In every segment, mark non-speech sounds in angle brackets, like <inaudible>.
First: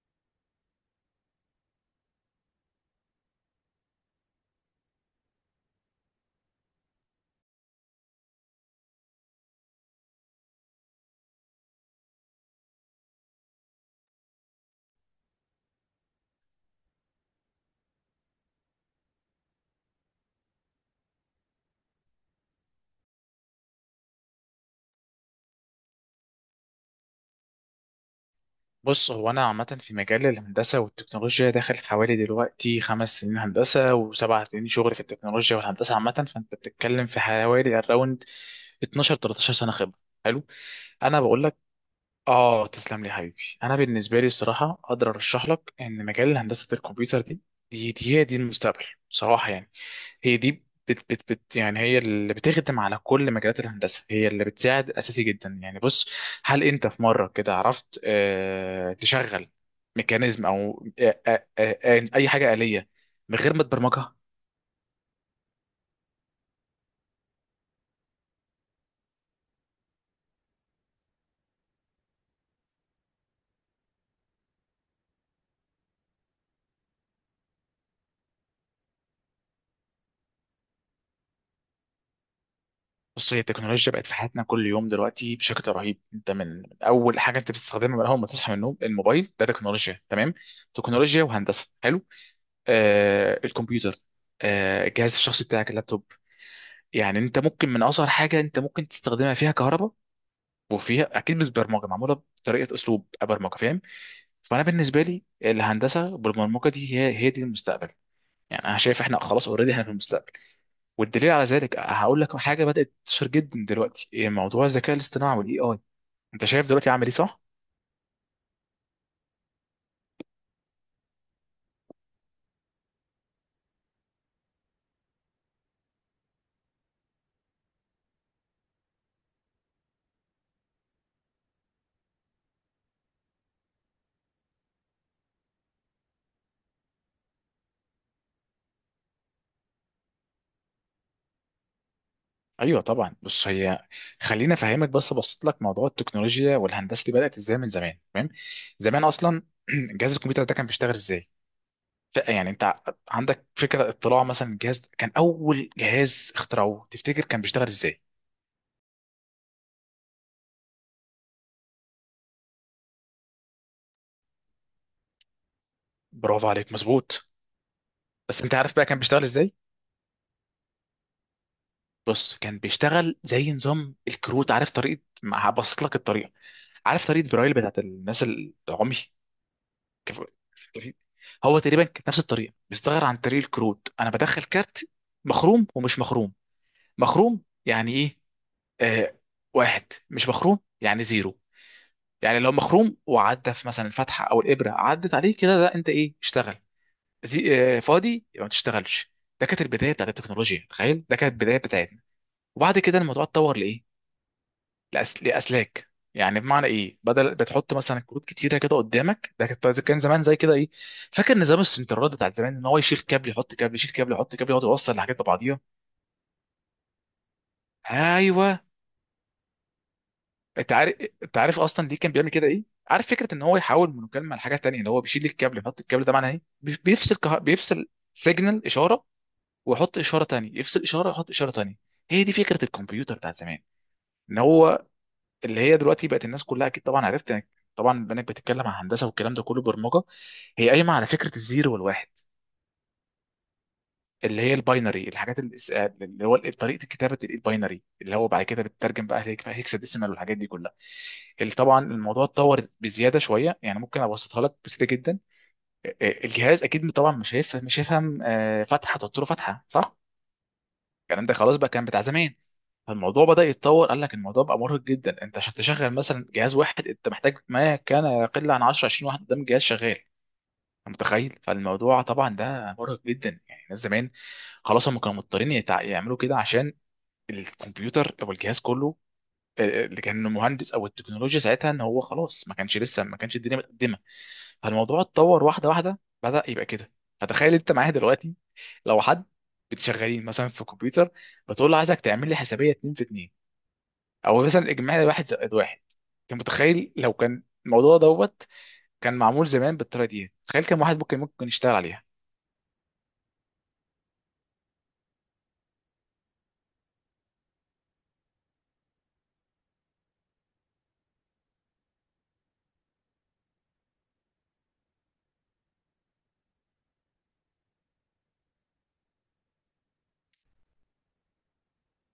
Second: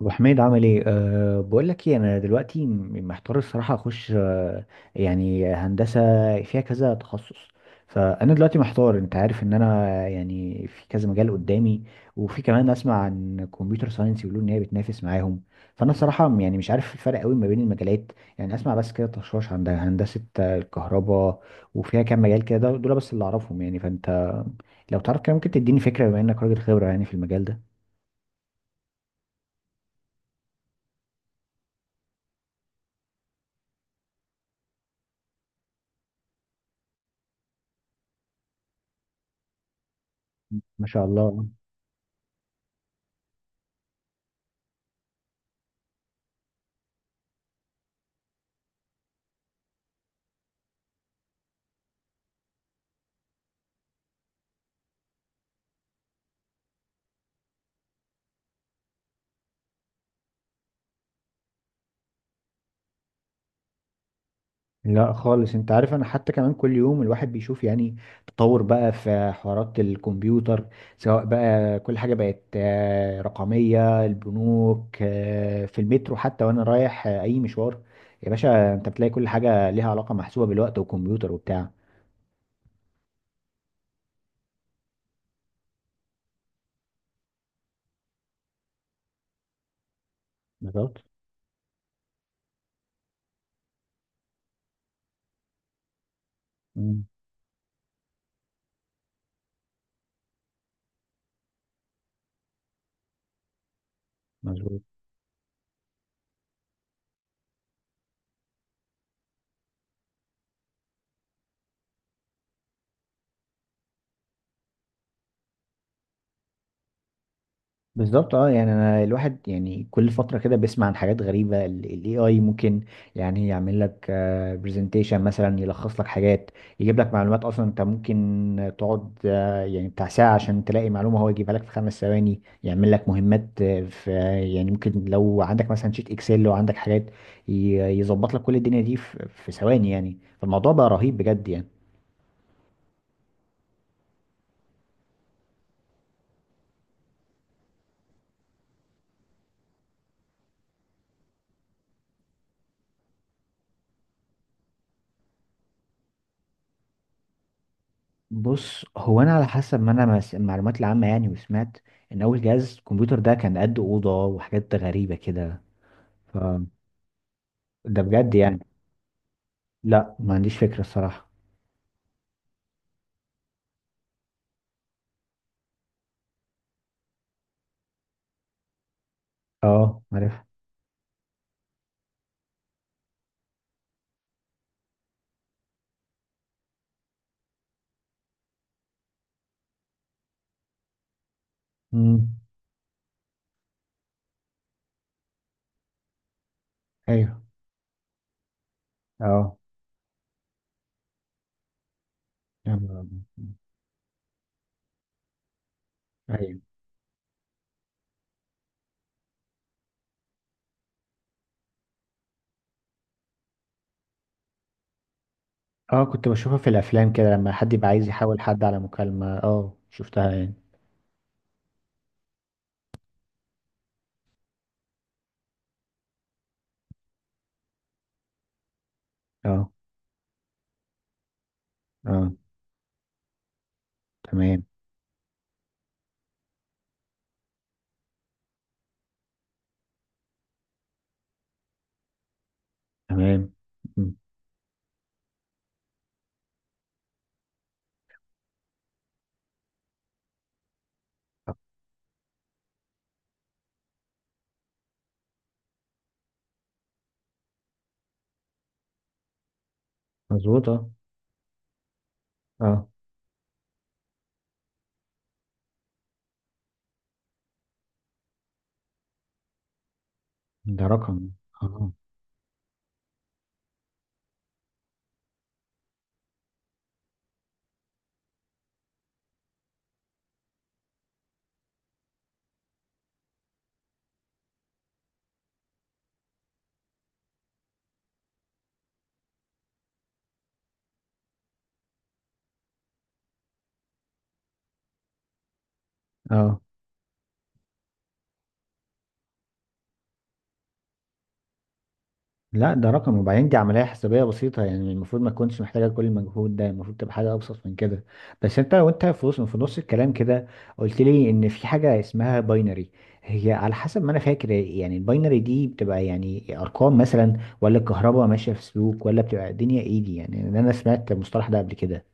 ابو حميد، عامل ايه؟ بقول لك ايه، انا دلوقتي محتار الصراحه، اخش يعني هندسه فيها كذا تخصص. فانا دلوقتي محتار، انت عارف ان انا يعني في كذا مجال قدامي، وفي كمان اسمع عن كمبيوتر ساينس، يقولوا ان هي بتنافس معاهم. فانا الصراحه يعني مش عارف الفرق قوي ما بين المجالات، يعني اسمع بس كده تشوش، عند هندسه الكهرباء، وفيها كام مجال كده، دول بس اللي اعرفهم يعني. فانت لو تعرف كده ممكن تديني فكره، بما انك راجل خبره يعني في المجال ده. بص، هو انا عامه في مجال الهندسه والتكنولوجيا داخل حوالي دلوقتي 5 سنين هندسه و7 سنين شغل في التكنولوجيا والهندسه عامه. فانت بتتكلم في حوالي اراوند 12 13 سنه خبره. حلو. ما شاء انا بقول الله. لك، اه تسلم لي حبيبي. انا بالنسبه لي الصراحه اقدر ارشح لك ان مجال هندسه الكمبيوتر دي، هي دي المستقبل بصراحه. يعني هي دي بت، يعني هي اللي بتخدم على كل مجالات الهندسه، هي اللي بتساعد اساسي جدا. يعني بص، هل انت في مره كده عرفت تشغل ميكانيزم او اي حاجه آلية من غير ما تبرمجها؟ لا خالص، انت عارف انا حتى كمان كل يوم الواحد بيشوف يعني تطور بقى في حوارات الكمبيوتر، سواء بقى كل حاجة بقت رقمية، البنوك في المترو، حتى وانا رايح اي مشوار، يا باشا، انت بتلاقي كل حاجة ليها علاقة محسوبة بالوقت والكمبيوتر وبتاع. بص، هي التكنولوجيا بقت في حياتنا كل يوم دلوقتي بشكل رهيب. انت من اول حاجه انت بتستخدمها من اول ما تصحى من النوم، الموبايل ده تكنولوجيا. تمام، بالظبط. تكنولوجيا وهندسه. حلو، الكمبيوتر، الجهاز الشخصي بتاعك اللابتوب. مم. يعني انت ممكن من اصغر حاجه انت ممكن تستخدمها فيها كهرباء، وفيها اكيد مش برمجه معموله بطريقه اسلوب برمجه، فاهم؟ فانا مظبوط. بالنسبه لي الهندسه بالبرمجه دي هي دي المستقبل. يعني انا شايف احنا خلاص اوريدي احنا في المستقبل. والدليل على ذلك هقول لك حاجه بدات تنتشر جدا دلوقتي، إيه موضوع الذكاء الاصطناعي والاي اي. انت شايف دلوقتي عامل ايه، صح؟ بالظبط، اه، يعني انا الواحد يعني كل فتره كده بيسمع عن حاجات غريبه، الاي اي ممكن يعني يعمل لك برزنتيشن مثلا، يلخص لك حاجات، يجيب لك معلومات. اصلا انت ممكن تقعد يعني بتاع ساعه عشان تلاقي معلومه، هو يجيبها لك في 5 ثواني. يعمل لك مهمات في، يعني ممكن لو عندك مثلا شيت اكسل، لو عندك حاجات ي- يظبط لك كل الدنيا دي في ثواني يعني، فالموضوع بقى رهيب بجد يعني. ايوه طبعا. بص، هي خليني افهمك بس، ابسط لك موضوع التكنولوجيا والهندسه اللي بدات ازاي من زمان. تمام؟ زمان اصلا <clears throat> جهاز الكمبيوتر ده كان بيشتغل ازاي؟ ف- يعني انت ع- عندك فكره، اطلاع مثلا، الجهاز ده كان اول جهاز اخترعوه، تفتكر كان بيشتغل ازاي؟ بص هو انا على حسب ما انا المعلومات العامه يعني، وسمعت ان اول جهاز كمبيوتر ده كان قد اوضه وحاجات غريبه كده. ف برافو عليك، مظبوط. ده بجد بس انت يعني. عارف بقى كان بيشتغل ازاي؟ لا، ما عنديش فكره الصراحه. بص، كان بيشتغل زي نظام الكروت. عارف طريقه؟ ما هبسط لك الطريقه. عارف طريقه برايل بتاعت الناس العمي؟ اه كف... عارف. كف- هو تقريبا كانت نفس الطريقه، بيستغير عن طريق الكروت. انا بدخل كارت مخروم ومش مخروم. مخروم يعني ايه؟ آه، واحد. مش مخروم يعني زيرو. امم. يعني لو مخروم وعدى في مثلا الفتحه او الابره عدت عليه كده، ده انت ايه اشتغل. ايوه. زي فاضي يبقى ما تشتغلش. ده اه. كانت البدايه بتاعت التكنولوجيا، تخيل، ده كانت البدايه بتاعتنا. يا وبعد كده نهار الموضوع أبيض. اتطور لايه؟ لاسلاك. يعني ايوه، بمعنى ايه، بدل بتحط مثلا كروت كتيره كده قدامك، ده كان زمان زي كده ايه، فاكر نظام السنترات بتاع زمان؟ ان هو يشيل كابل، يحط كابل، يشيل كابل، يحط كابل، يقعد يوصل الحاجات ببعضيها. اه كنت بشوفها في الافلام كده لما حد يبقى عايز يحاول ايوه. حد على مكالمه، اه شفتها يعني. انت عارف، انت عارف اصلا ليه كان بيعمل كده ايه؟ عارف فكره ان هو يحول من مكالمه لحاجه تانيه، اللي هو بيشيل الكابل يحط الكابل، ده معناه ايه؟ بيفصل سيجنال اشاره، اه. ويحط اشاره تانيه، يفصل اشاره ويحط اشاره تانيه. هي اه. دي فكره الكمبيوتر بتاع زمان، ان تمام. هو اللي هي دلوقتي بقت الناس كلها اكيد طبعا عرفت. يعني طبعا البنات بتتكلم عن هندسه والكلام ده كله برمجه. هي قايمه على فكره الزيرو والواحد، تمام. مم. اللي هي الباينري. الحاجات اللي اللي هو طريقه كتابه الباينري، اللي هو بعد كده بتترجم بقى هيكساديسيمال والحاجات دي كلها. اللي طبعا الموضوع اتطور بزياده شويه. يعني ممكن ابسطها لك بسيطه جدا. الجهاز اكيد طبعا مش هيفهم فتحه، تحط له فتحه، صح؟ مظبوط. اه. الكلام ده خلاص بقى كان بتاع زمان. اه فالموضوع بدأ يتطور، قال لك الموضوع بقى مرهق جدا. انت عشان تشغل مثلا جهاز واحد انت محتاج ما كان يقل عن 10 20 واحد قدام الجهاز شغال. انت ده رقم. متخيل؟ اه. فالموضوع طبعا ده مرهق جدا يعني، الناس زمان خلاص هم كانوا مضطرين يعملوا كده عشان الكمبيوتر او الجهاز كله، اللي كان مهندس او التكنولوجيا ساعتها، ان هو خلاص ما كانش لسه، ما كانش الدنيا متقدمه. فالموضوع اتطور واحده واحده، بدأ يبقى كده. فتخيل انت معايا دلوقتي، لو حد بتشغلين مثلا في كمبيوتر، بتقول له عايزك تعمل لي حسابيه 2 في 2، او مثلا اجمالي واحد زائد واحد، انت اه، متخيل لو كان الموضوع دوت كان معمول زمان بالطريقه دي، تخيل كم واحد ممكن يشتغل عليها. لا ده رقم، وبعدين دي عملية حسابية بسيطة يعني، المفروض ما تكونش محتاجة كل المجهود ده، المفروض تبقى حاجة أبسط من كده. بس أنت، وأنت في وسط، في نص الكلام كده، قلت لي إن في حاجة اسمها باينري، هي على حسب ما أنا فاكر يعني الباينري دي بتبقى يعني أرقام مثلا، ولا الكهرباء ماشية في سلوك، ولا بتبقى الدنيا إيه دي، يعني إن أنا سمعت المصطلح ده قبل كده.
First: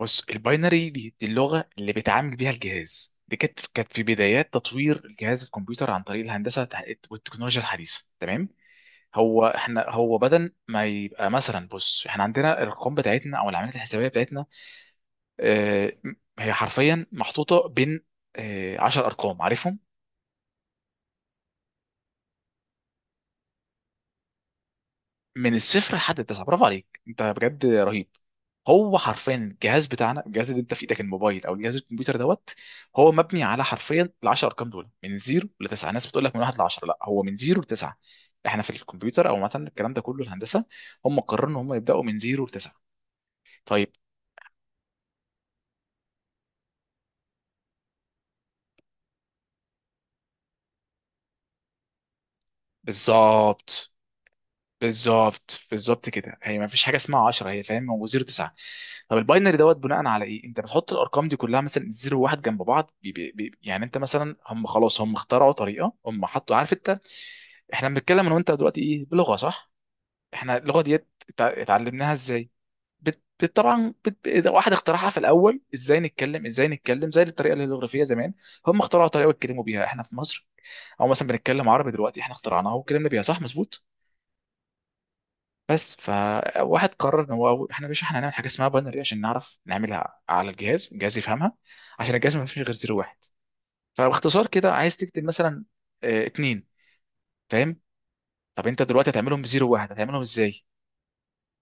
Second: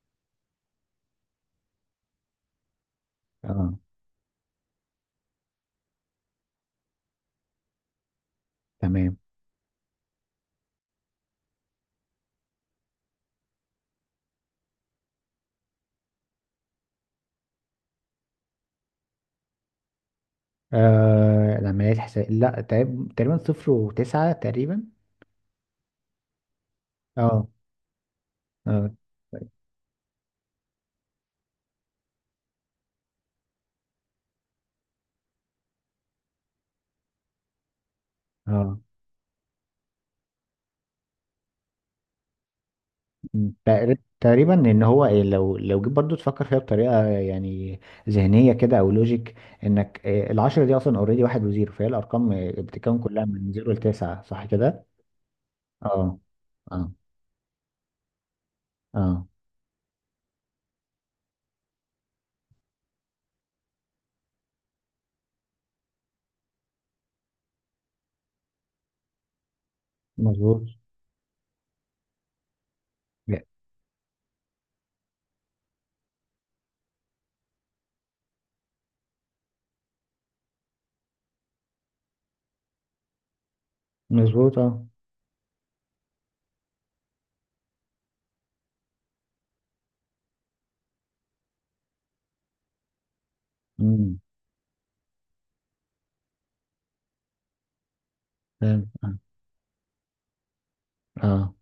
بص، الباينري دي اللغه اللي بيتعامل بيها الجهاز، دي كانت أه. كانت في بدايات تطوير الجهاز الكمبيوتر عن طريق الهندسه والتكنولوجيا الحديثه. تمام؟ تمام. هو احنا هو بدل ما يبقى مثلا، بص احنا عندنا الارقام بتاعتنا او العمليات الحسابيه بتاعتنا، اه، هي حرفيا محطوطه بين اه 10 ارقام عارفهم، آه، العمليات حساب، لا، تقريبا، تقريباً 0 و9 تقريبا. من الصفر لحد التسعه. برافو عليك، انت أه. بجد رهيب. أه. هو حرفيا الجهاز بتاعنا، الجهاز اللي انت في ايدك، الموبايل او الجهاز الكمبيوتر دوت، هو مبني على حرفيا ال 10 ارقام دول من 0 ل 9. ناس بتقول لك من 1 ل 10، لا، هو من 0 ل 9. احنا في أه. الكمبيوتر، او مثلا الكلام ده كله الهندسه، هم قرروا ان هم يبداوا من 0 ل 9. طيب. تقريبا ان هو إيه، لو جيت برضو تفكر فيها بطريقه يعني ذهنيه كده، او لوجيك، انك إيه العشرة دي اصلا اوريدي 1 و0، فهي الارقام إيه بتتكون كلها من زيرو بالظبط. لتسعة صح كده؟ بالظبط بالظبط اه. كده، هي ما فيش اه. حاجه اسمها 10، هي فاهم، هو 0 9. طب اه. الباينري دوت بناء على ايه انت بتحط الارقام دي كلها مثلا 0 و1 جنب بعض، بي يعني انت مثلا هم خلاص هم اخترعوا طريقه، هم حطوا، عارف انت؟ احنا بنتكلم انا وانت دلوقتي ايه، بلغه، صح؟ احنا مظبوط. اللغه ديت اتعلمناها ازاي؟ واحد اخترعها في الاول، ازاي نتكلم؟ ازاي نتكلم زي الطريقه الهيروغليفيه زمان؟ هم اخترعوا طريقه يتكلموا بيها. احنا في مصر او مثلا بنتكلم عربي دلوقتي، احنا اخترعناها واتكلمنا بيها، صح؟ مظبوط. مظبوط. اه. بس فواحد قرر ان هو احنا مش، احنا هنعمل حاجه اسمها باينري عشان نعرف نعملها على الجهاز، الجهاز يفهمها. عشان الجهاز ما فيش غير زيرو واحد. امم. فباختصار كده، عايز تكتب مثلا اه، اتنين، فاهم؟ طب انت فاهم. دلوقتي اه. هتعملهم بزيرو واحد، هتعملهم ازاي؟ آه.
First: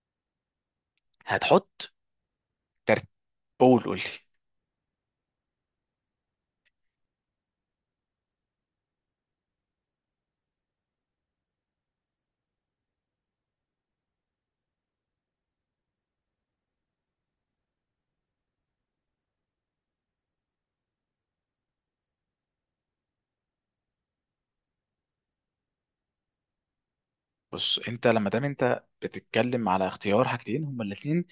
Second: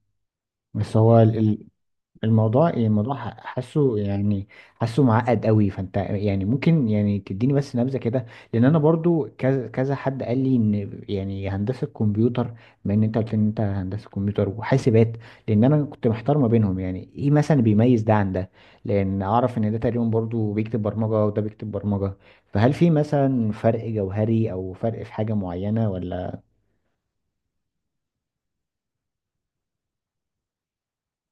بس هو هتحط الموضوع، يعني ترتيب. الموضوع قول، قول حاسه، لي. يعني حاسه معقد قوي. فانت يعني ممكن يعني تديني بس نبذه كده، لان انا برضو كذا كذا حد قال لي ان يعني هندسه كمبيوتر، بما ان انت قلت ان انت هندسه كمبيوتر وحاسبات، لان انا كنت محتار ما بينهم، يعني ايه مثلا بيميز ده عن ده، لان اعرف ان ده تقريبا برضو بيكتب برمجه وده بيكتب برمجه، فهل في مثلا فرق جوهري او فرق في حاجه معينه ولا؟ بص انت لما دام انت بتتكلم على اختيار حاجتين هما الاثنين،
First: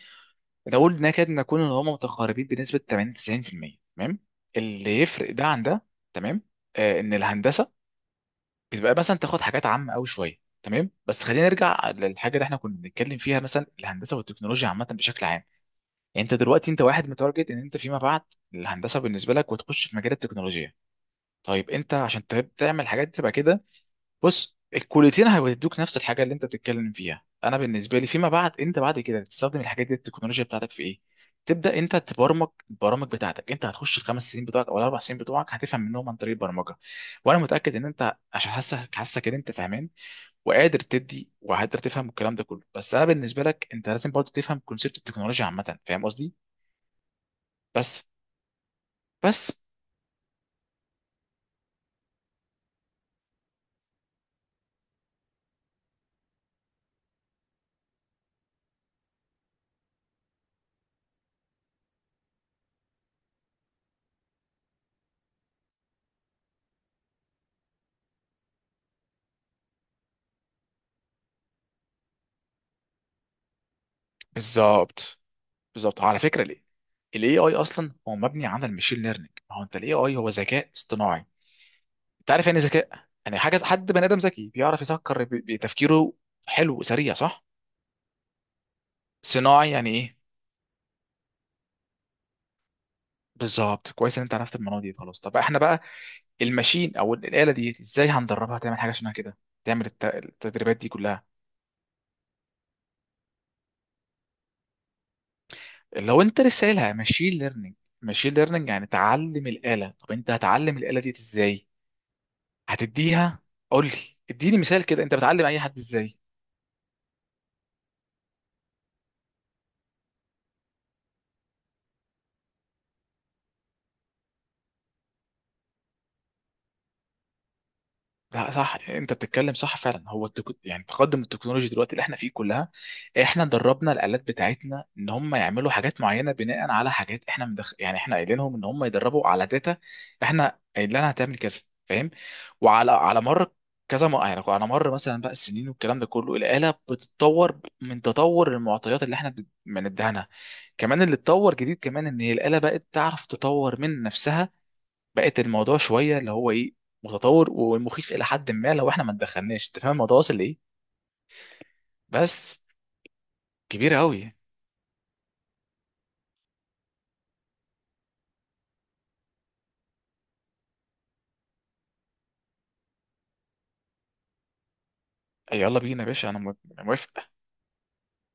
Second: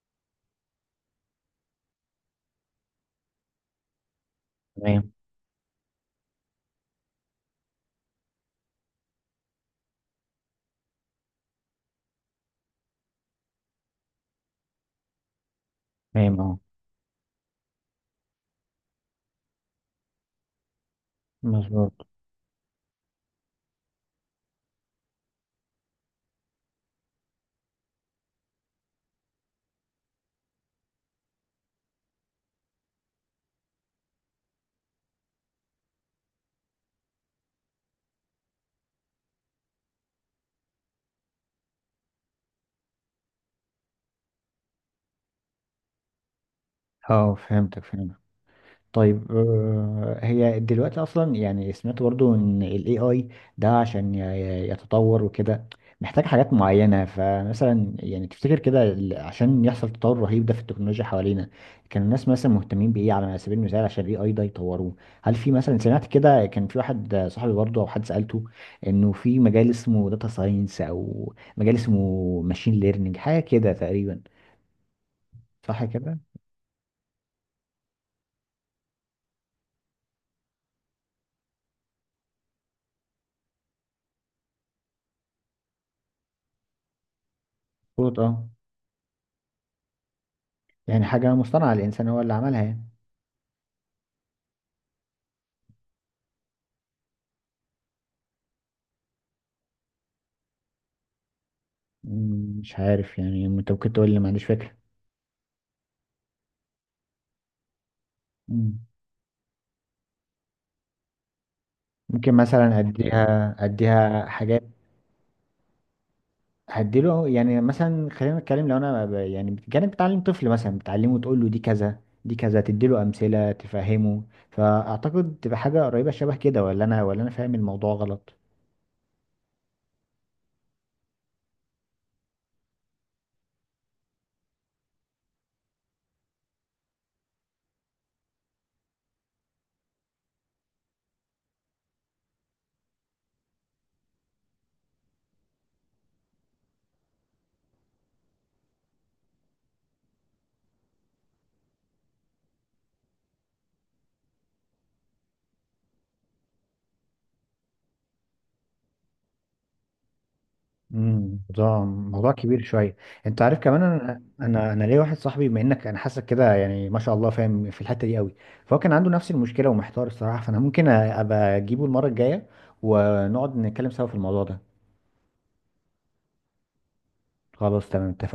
نقول نكاد نكون ان هما متقاربين بنسبه 80 90%. تمام؟ اللي تمام. يفرق ده عن ده، تمام، آه، ان الهندسه بتبقى مثلا تاخد حاجات عامه قوي شويه. تمام، بس خلينا نرجع للحاجه اللي احنا كنا بنتكلم فيها، مثلا الهندسه والتكنولوجيا عامه بشكل عام. يعني انت تمام. اه. دلوقتي، انت واحد متارجت ان انت فيما بعد الهندسه بالنسبه لك، وتخش في مجال التكنولوجيا. طيب انت مظبوط. عشان تعمل الحاجات دي تبقى كده، بص الكليتين هيدوك نفس الحاجه. اللي انت بتتكلم فيها انا بالنسبه لي فيما بعد، انت بعد كده تستخدم الحاجات دي التكنولوجيا بتاعتك في ايه؟ تبدا انت تبرمج البرامج بتاعتك. انت هتخش ال5 سنين بتوعك او ال4 سنين بتوعك هتفهم منهم عن طريق البرمجه. وانا متاكد ان انت، عشان حاسك حاسك ان انت فاهمان وقادر تدي وقادر تفهم الكلام ده كله. بس انا بالنسبه لك انت لازم برضه تفهم كونسيبت التكنولوجيا عامه، فاهم قصدي؟ اه، فهمتك، بس، فهمتك. طيب، بس، هي دلوقتي اصلا يعني سمعت برضو ان الاي اي ده، عشان يتطور وكده، محتاج حاجات معينة، فمثلا يعني تفتكر كده عشان يحصل تطور رهيب ده في التكنولوجيا حوالينا، كان الناس مثلا مهتمين بايه على سبيل المثال عشان الاي اي ده يطوروه؟ هل في مثلا سمعت كده كان في واحد صاحبي برضو او حد سألته انه في مجال اسمه داتا ساينس او مجال اسمه ماشين ليرنينج، حاجة كده تقريبا، بالظبط. صح بالظبط كده؟ على فكره ليه؟ الاي اي اصلا هو مبني على المشين ليرنينج. ما هو انت الاي اي هو ذكاء اصطناعي. انت عارف يعني إيه ذكاء؟ يعني حاجه، حد بني ادم ذكي بيعرف يفكر بتفكيره، حلو وسريع، صح؟ مظبوط. اه، صناعي يعني ايه؟ يعني حاجة مصطنعة الانسان هو اللي عملها يعني. بالظبط. كويس ان انت عرفت المعلومه دي، خلاص. طب احنا بقى الماشين او الاله دي ازاي هندربها تعمل حاجه شبه كده، تعمل التدريبات دي كلها؟ مش عارف يعني، انت ممكن تقول لي، ما عنديش فكرة. لو انت لسه قايلها ماشين ليرنينج، ماشين ليرنينج مم. يعني تعلم الآلة. طب انت هتعلم الآلة دي ازاي؟ ممكن مثلا هتديها. اديها قول لي، اديها اديني حاجات، مثال كده، انت بتعلم اي حد ازاي؟ هديله يعني مثلا، خلينا نتكلم، لو انا يعني كانك بتعلم طفل مثلا بتعلمه، تقول له دي كذا دي كذا، تديله امثلة تفهمه، فاعتقد تبقى حاجة قريبة شبه كده، ولا انا فاهم الموضوع غلط. لا، صح، انت بتتكلم صح فعلا. هو يعني تقدم التكنولوجيا دلوقتي اللي احنا فيه كلها، احنا دربنا الالات بتاعتنا ان هم يعملوا حاجات معينه، بناء على حاجات احنا يعني احنا قايلين لهم ان هم يدربوا على داتا. احنا قايل لها هتعمل كذا، فاهم؟ وعلى مر كذا مره، يعني على مر مثلا بقى السنين والكلام ده كله، الاله بتتطور من تطور المعطيات اللي احنا بنديها لها. كمان اللي اتطور جديد كمان ان هي الاله بقت تعرف تطور من نفسها. بقت الموضوع شويه اللي هو ايه، متطور ومخيف الى حد ما لو احنا ما اتدخلناش، انت فاهم الموضوع واصل لايه. ده موضوع بس. كبير شويه. انت عارف كمان، كبير انا قوي. انا انا ليا واحد صاحبي، بما انك انا حاسك كده يعني ما شاء الله فاهم في الحته دي قوي، فهو كان عنده نفس المشكله ومحتار الصراحه، فانا ممكن ابقى اجيبه المره الجايه ونقعد نتكلم سوا في الموضوع ده. يلا بينا يا باشا، أنا موافق. خلاص تمام، اتفقنا.